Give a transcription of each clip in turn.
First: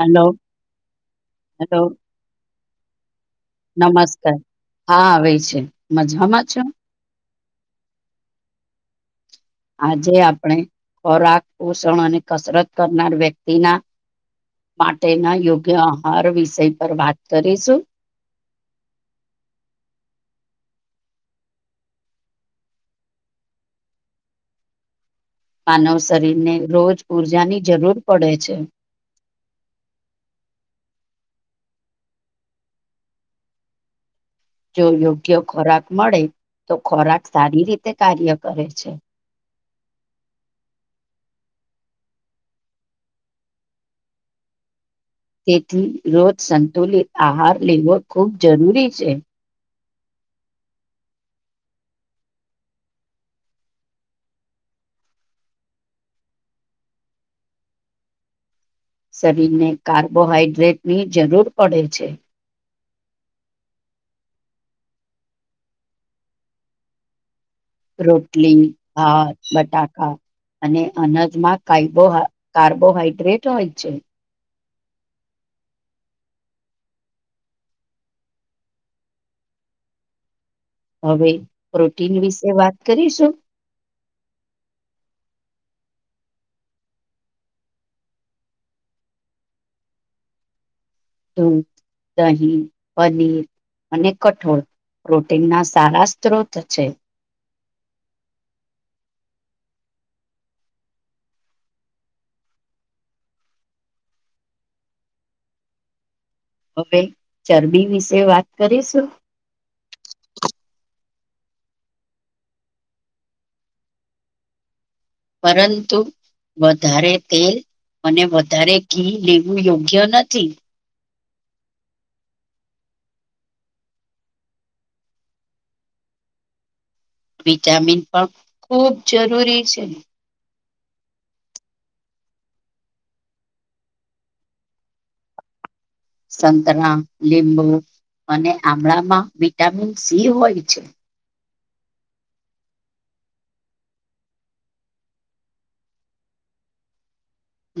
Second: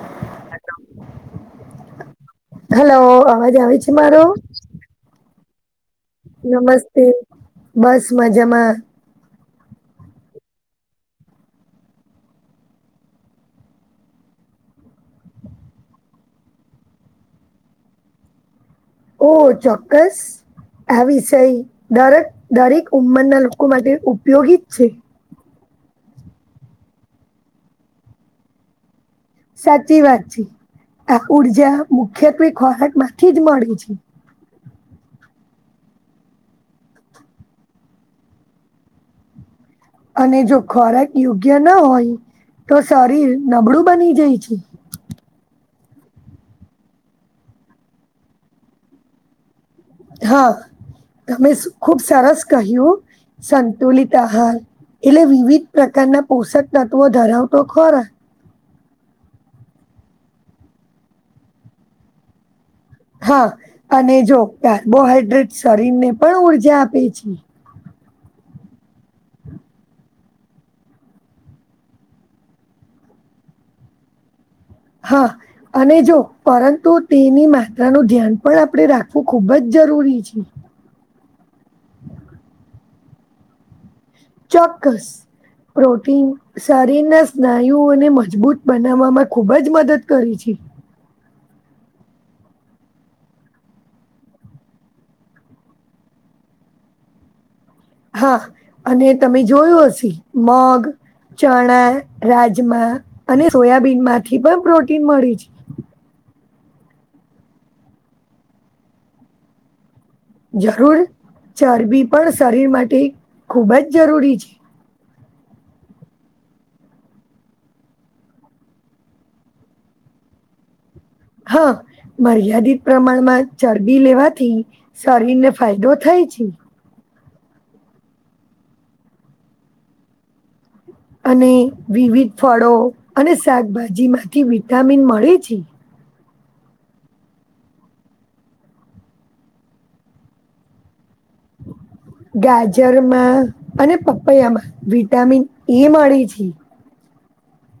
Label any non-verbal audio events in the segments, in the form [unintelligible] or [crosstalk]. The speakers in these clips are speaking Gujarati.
હલો હલો હલો અવાજ આવે છે મારો નમસ્કાર હા આવે છે કેમ મજામાં છો નમસ્તે બસ મજા માં આજે આપણે ખોરાક પોષણ અને કસરત કરનાર વ્યક્તિના માટેના યોગ્ય આહાર વિષય પર વાત કરીશું ઓ ચોક્કસ આ વિષય દરેક દરેક ઉંમરના લોકો માટે ઉપયોગી જ છે માનવ શરીરને રોજ ઊર્જાની જરૂર પડે છે સાચી વાત જી આ ઉર્જા મુખ્યત્વે ખોરાક માંથી જ મળે છે જો યોગ્ય ખોરાક મળે તો ખોરાક સારી રીતે કાર્ય કરે છે અને જો ખોરાક યોગ્ય ના હોય તો શરીર નબળું બની જાય છે તેથી રોજ સંતુલિત આહાર લેવો ખૂબ જરૂરી છે હા તમે ખુબ સરસ કહ્યું સંતુલિત આહાર એટલે વિવિધ પ્રકારના પોષક તત્વો ધરાવતો ખોરા શરીરને કાર્બોહાઈડ્રેટની જરૂર પડે છે હા અને જો કાર્બોહાઈડ્રેટ શરીરને પણ ઉર્જા આપે છે રોટલી ભાત બટાકા અને અનાજમાં કાર્બોહાઈડ્રેટ હોય છે હા અને જો પરંતુ તેની માત્રાનું ધ્યાન પણ આપણે રાખવું ખુબ જ જરૂરી જરૂરી છે હવે પ્રોટીન વિશે વાત કરીશું ચોક્કસ પ્રોટીન શરીરના સ્નાયુઓને મજબૂત બનાવવામાં ખુબ જ મદદ કરી છે દૂધ દહીં પનીર અને કઠોળ પ્રોટીનના સારા સ્ત્રોત છે હા અને તમે જોયું હશે મગ ચણા રાજમા અને સોયાબીન માંથી પણ પ્રોટીન મળી હવે ચરબી વિશે વાત કરીશું જરૂર ચરબી પણ શરીર માટે ખૂબ જ જરૂરી છે પરંતું વધારે તેલ અને વધારે ઘી લેવું યોગ્ય નથી હા મર્યાદિત પ્રમાણમાં ચરબી લેવાથી શરીરને ફાયદો થાય છે વિટામિન પણ ખૂબ જરૂરી છે અને વિવિધ ફળો અને શાકભાજી માંથી વિટામિન મળે છે સંતરા લીંબુ અને આમળામાં વિટામિન સી હોય છે ગાજરમાં અને પપૈયામાં વિટામિન એ મળે છે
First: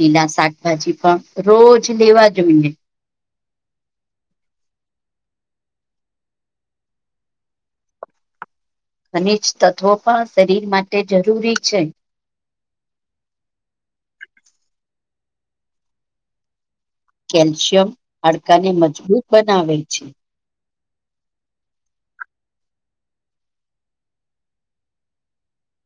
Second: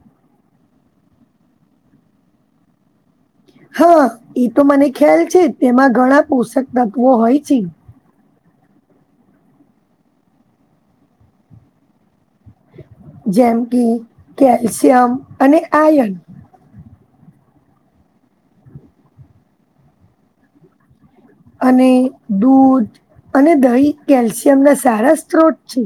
લીલા શાકભાજી પણ રોજ લેવા જોઈએ હા એ તો મને ખ્યાલ છે તેમાં ઘણા પોષક તત્વો હોય છે ઘનિજ તત્વો પણ શરીર માટે જરૂરી છે જેમ કે કેલ્શિયમ અને આયન કેલ્શિયમ હાડકાને મજબૂત બનાવે છે અને દૂધ અને દહી કેલ્શિયમ ના સારા સ્ત્રોત છે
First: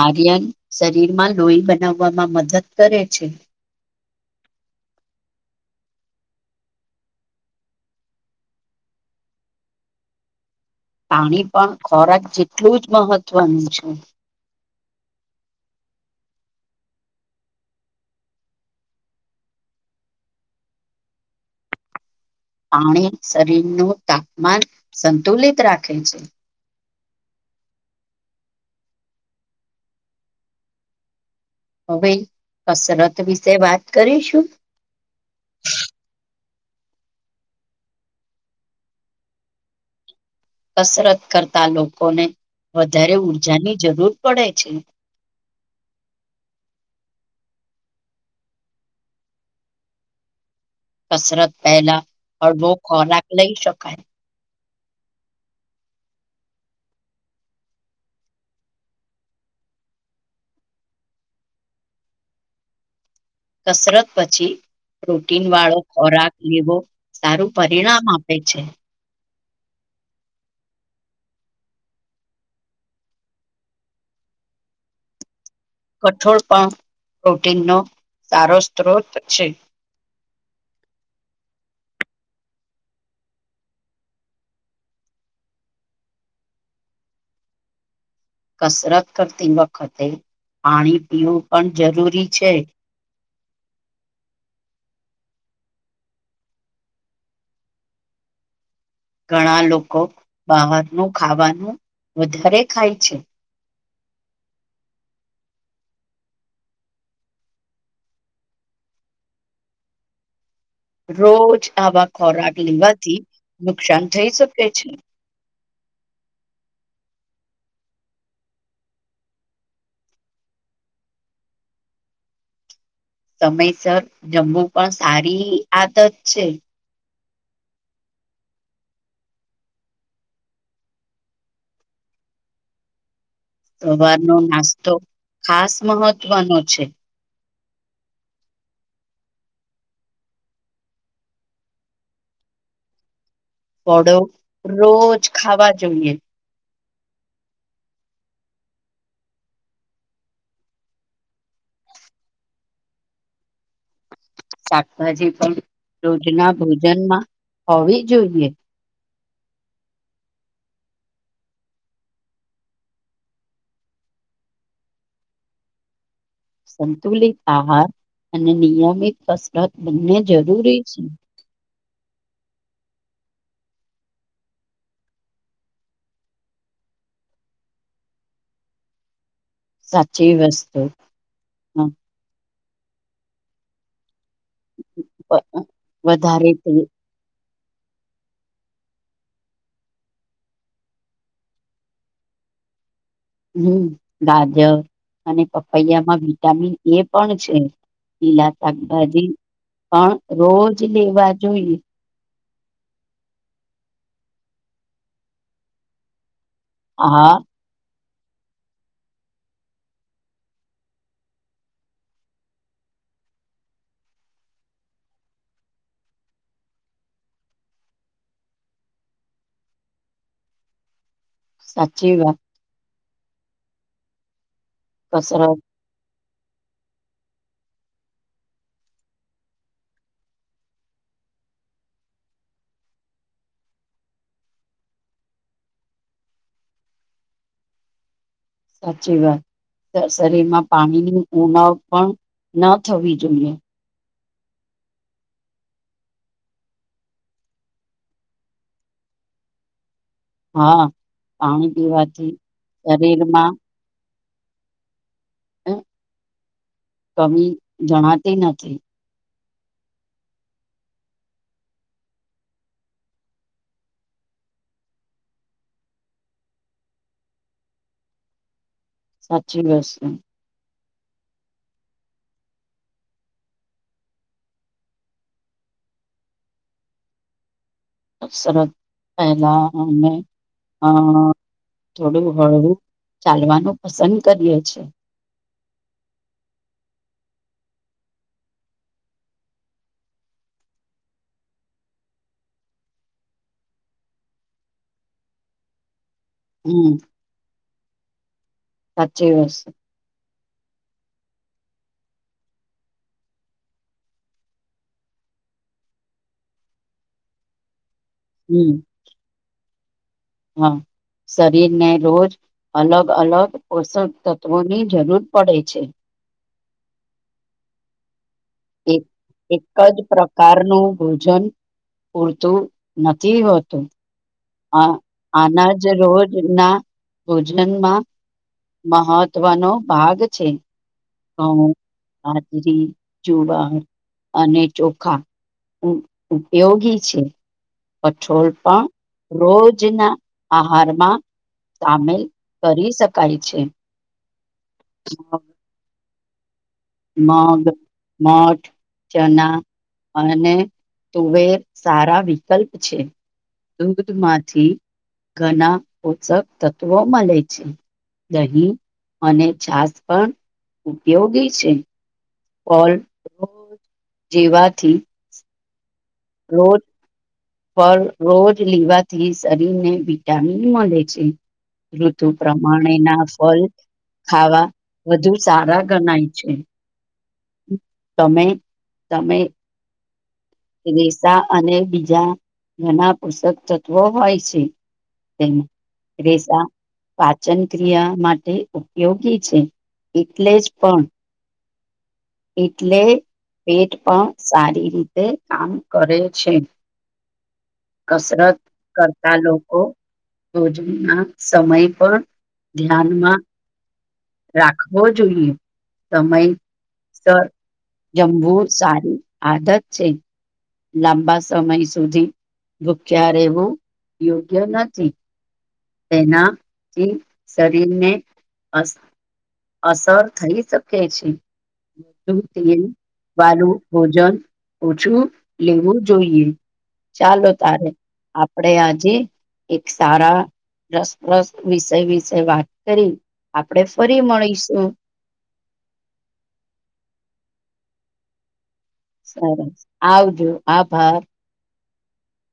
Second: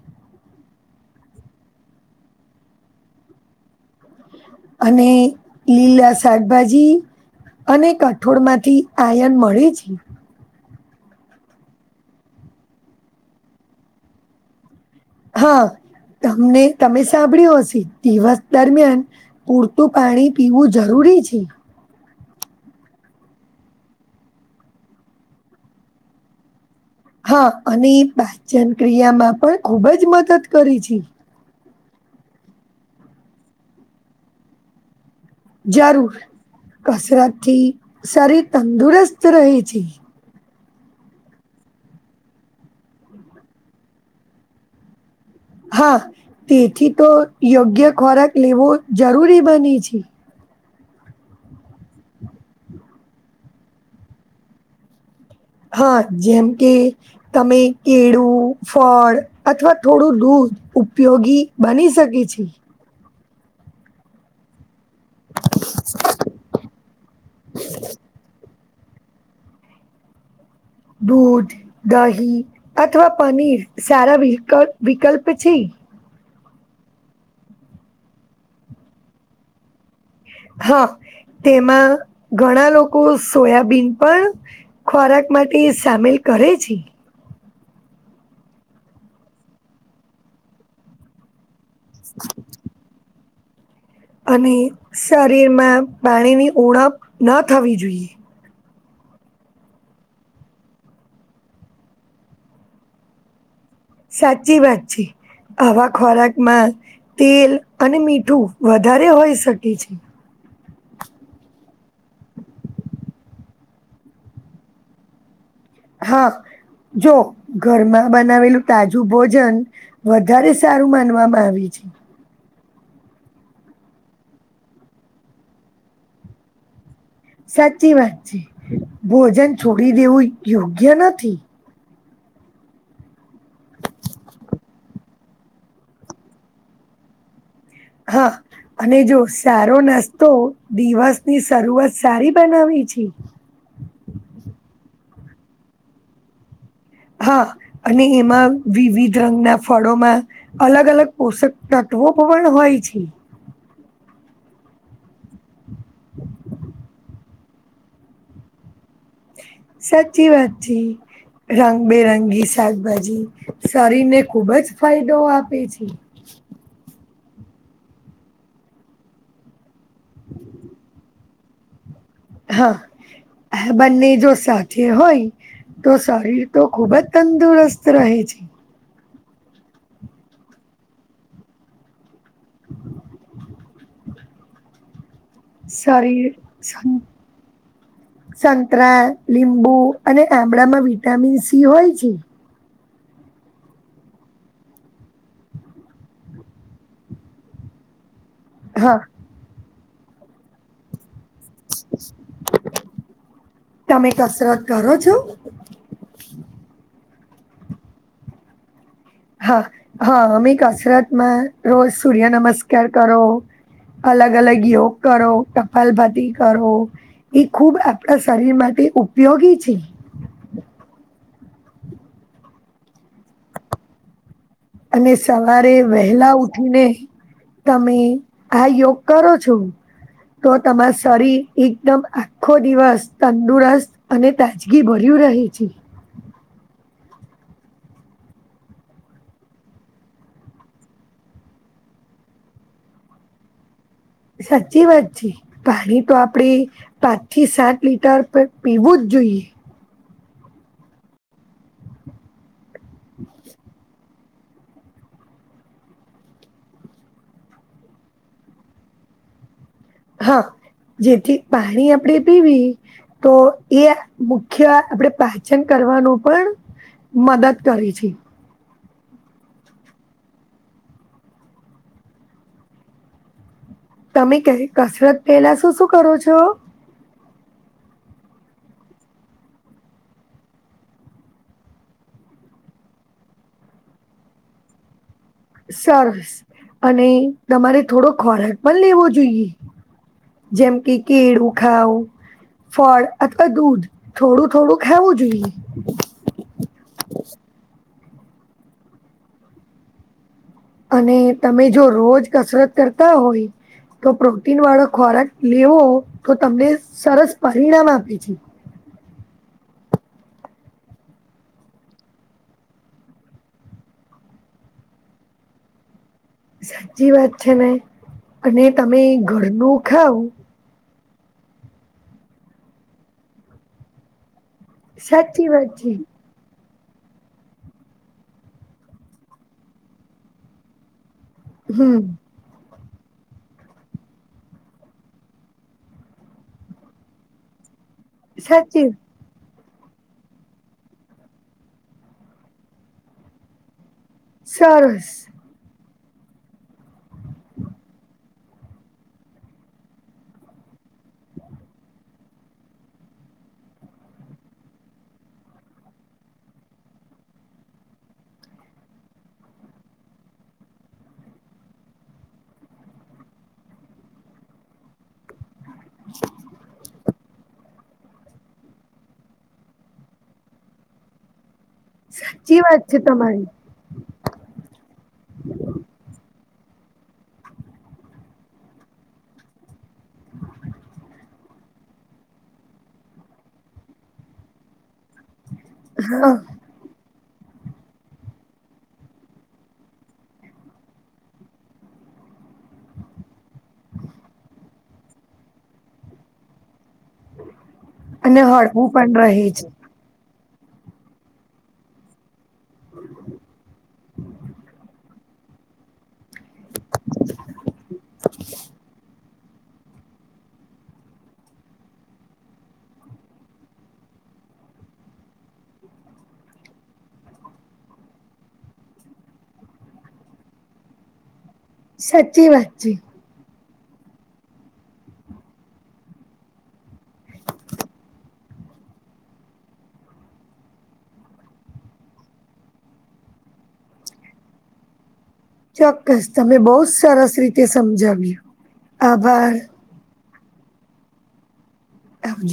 આર્યન શરીરમાં લોહી બનાવવામાં મદદ કરે છે અને લીલા શાકભાજી અને કઠોળમાંથી આયન મળે છે પાણી પણ ખોરાક જેટલું જ મહત્ત્વનું છે હા તમને તમે સાંભળ્યું હશે દિવસ દરમિયાન પૂરતું પાણી પીવું જરૂર પીજીી પાણી શરીરનું તાપમાન સંતુલિત રાખે છે હા અને પાચન ક્રિયામાં પણ ખૂબ જ મદદ કરી છે હવે કસરત વિશે વાત કરીશું જરૂર કસરતથી શરીર તંદુરસ્ત રહે છે કસરત કરતા લોકોને વધારે ઉર્જાની જરૂર પડે છે હા તેથી તો યોગ્ય ખોરાક લેવો જરૂરી બને છે કસરત પહેલા હળવો ખોરાક લઈ શકાય હા જેમ કે તમે કેળું ફળ અથવા થોડું દૂધ ઉપયોગી બની શકે છે. કસરત પછી પ્રોટીન વાળો ખોરાક લેવો સારું પરિણામ આપે છે. દૂધ દહી અથવા પનીર સારા વ વિકલ્પ છે. કઠોળ પણ પ્રોટીનનો સારો સ્ત્રોત છે હા તેમાં ઘણા લોકો સોયાબીન પણ ખોરાક માટે સામેલ કરે છે કસરત કરતી વખતે પાણી પીવું પણ જરૂરી છે અને શરીરમાં પાણીની ઓણપ ન થવી જોઈએ ઘણા લોકો બહારનું ખાવાનું વધારે ખાય છે સાચી વાતચી આવા ખોરાકમાં તેલ અને મીઠું વધારે હોઈ શકે છે રોજ આવા ખોરાક લેવાથી નુકસાન થઈ શકે છે હા જો ઘરમાં બનાવેલું તાજું ભોજન વધારે સારું માનવામાં આવી છે જી સમયસર જમવુ પણ સારી આદત છે સાચી વાત છે ભોજન છોડી દેવું યોગ્ય નથી સવારનોો નાસ્તો ખાસ મહત્વનો છે હા. અને જો સારો નાસ્તો દિવસની શરૂઆત સારી બનાવી છે. વળો રોજ ખાવા જોઈએ. હા અને એમાં વિવિધ રંગના ફળોમાં અલગ અલગ પોષક ના ટોપ પણ હોય છે. શાકભાજી પણ રોજના ભોજનમાં હોવી જોઈએ સાચી વાત જી. રંગબેરંગી શાકભાજી શરીરને ખુબ જ ફાયદો આપે છે. સંતુલિત આહાર અને નિયમિત કસરત બંને જરૂરી છે. હા હ બંને જો સાથે હોય તો શરીર તો ખૂબ જ તંદુરસ્ત રહે છે. સાચી વસ્તુ હમ. હ. હ સારી સ સંતરા લીંબુ અને આબળામાં વિટામિન સી હોય છે. હમ ગાજર અને પપૈયામાં વિટામિન એ પણ છે. લીલા હા શાકભાજી પણ રોજ લેવા જોઈએ તમે કસરત કરો છો. હા. હા હા અમી કસરતમાં રોજ સૂર્ય નમસ્કાર કરો અલગ અલગ યોગ કરો કપાલભાતી કરો એ ખુબ આપણા શરીરમાં. તે ઉપયોગી છે. [unintelligible] સાચી વાત. અને કસરત સવારે વહેલા ઉ ઉઠીને તમે આ યોગ કરો છો? તો તમાર શરીર એકદમ આખો દિવસ તંદુરસ્ત અને તાજગી ભર્યું. રહેહી છે સાચી વાત શરીરમાં પાણીની ઉનાવ પણ ન થવી જોઈએ સાચી વાત છે પાણી તો આપડે પાંચ થી સાત લીટર પીવું જ જોઈએ હા પાણી પીવાથી શરીરમાં હ કમી જણાતી નથી. હા જેથી પાણી આપડે પીવી તો એ મુખ્ય આપડે પાચન કર કરવા પણ મદદ કરે છે. સાચી બસ. તમે ક કસરત પેલા શું શું કરો છો. અફસરત પહેલાને હ. થોડું હળવું ચાલવાનું પસંદ કરીએ છીએ. સરસ અને તમારે થોડો ખોરાક પણ લેવો જોઈએ જેમ કે કીડ ઉખાવ ફળ અથવા દૂધ થોડું થોડું ખવું જોઈએ. હમ. સાચીવશે અને તમે જો રોજ કસરત કરતા હોય. તો પ્રોટીન વાળો ખોરાક લેવો તો તમને સરસ પરિણામ આપ પછ હમ હા શરીરને રોજ અલગ અલગ પોષક તત્ત્વોની જરૂર પડે છે સાચી વાત છે ને અને તમે એક એક ઘરનું જ ખાવ પ્રકારનું ભોજન પૂરતું નથી હોતું હા સાચી વાત આનાજ છે. રોજ ના ભોજનમાં મહત્ત્વનો ભાગ છે તો હમ આજરી જુવાર અને ચોખા ઉપયોગી છે પછોલ પણ સાચી રોજ જના આહારમાં સામેલ કરી શકાય છે સરસ મગ મઠ ચના અને તુવેર સારા વિકલ્પ છે દુગધમાંથી ઘણા પોષક તત્વો મળે છે દહીં અને છાસ પણ ઉપયોગી છે ઓલ જેવાથી રોજ ફ રોજ લેવાથી શરીરને વિટામિન મળે છે ઋતુ સાચી વાત પ્રમાણે છે ના તમારી ફલ ખાવા વધુ સારા ગણાય છે તમે તમે રસા અને બીજા ઘના પુસ્તક તત્વો હોય છે તે હા રસા પાચન ક્રિયા માટે ઉપયોગી છે એટલે જ પણ એટલે પેટ પણ સારી રીતે કામ કરે છે અને કસરત હળવું પણ કરતા રહે છે. લોકો ભોજનના સમય પણ ધ્યાનમાં. રાખવો જોઈએ સમય. જંબુર સારી આદત છે. લાંબા સમય સુધી ભૂખ્યા રહેવું યોગ્ય નથી. તેનાથી શરીરને અ. અસર થઈ શકે છે સાચી વાત તેલ છે વાલું. ભોજન ઓછું લેવું જોઈએ ચાલો તારે આપડે આજે એક સારા રસપ્રસ વિષય વિષય વાત કરી આપણેે ફરી મળીશું ચોક્કસ તમે બહુ જ સરસ રીતે સમજાવ્યું આભાર સરસ આવજો આભાર એજ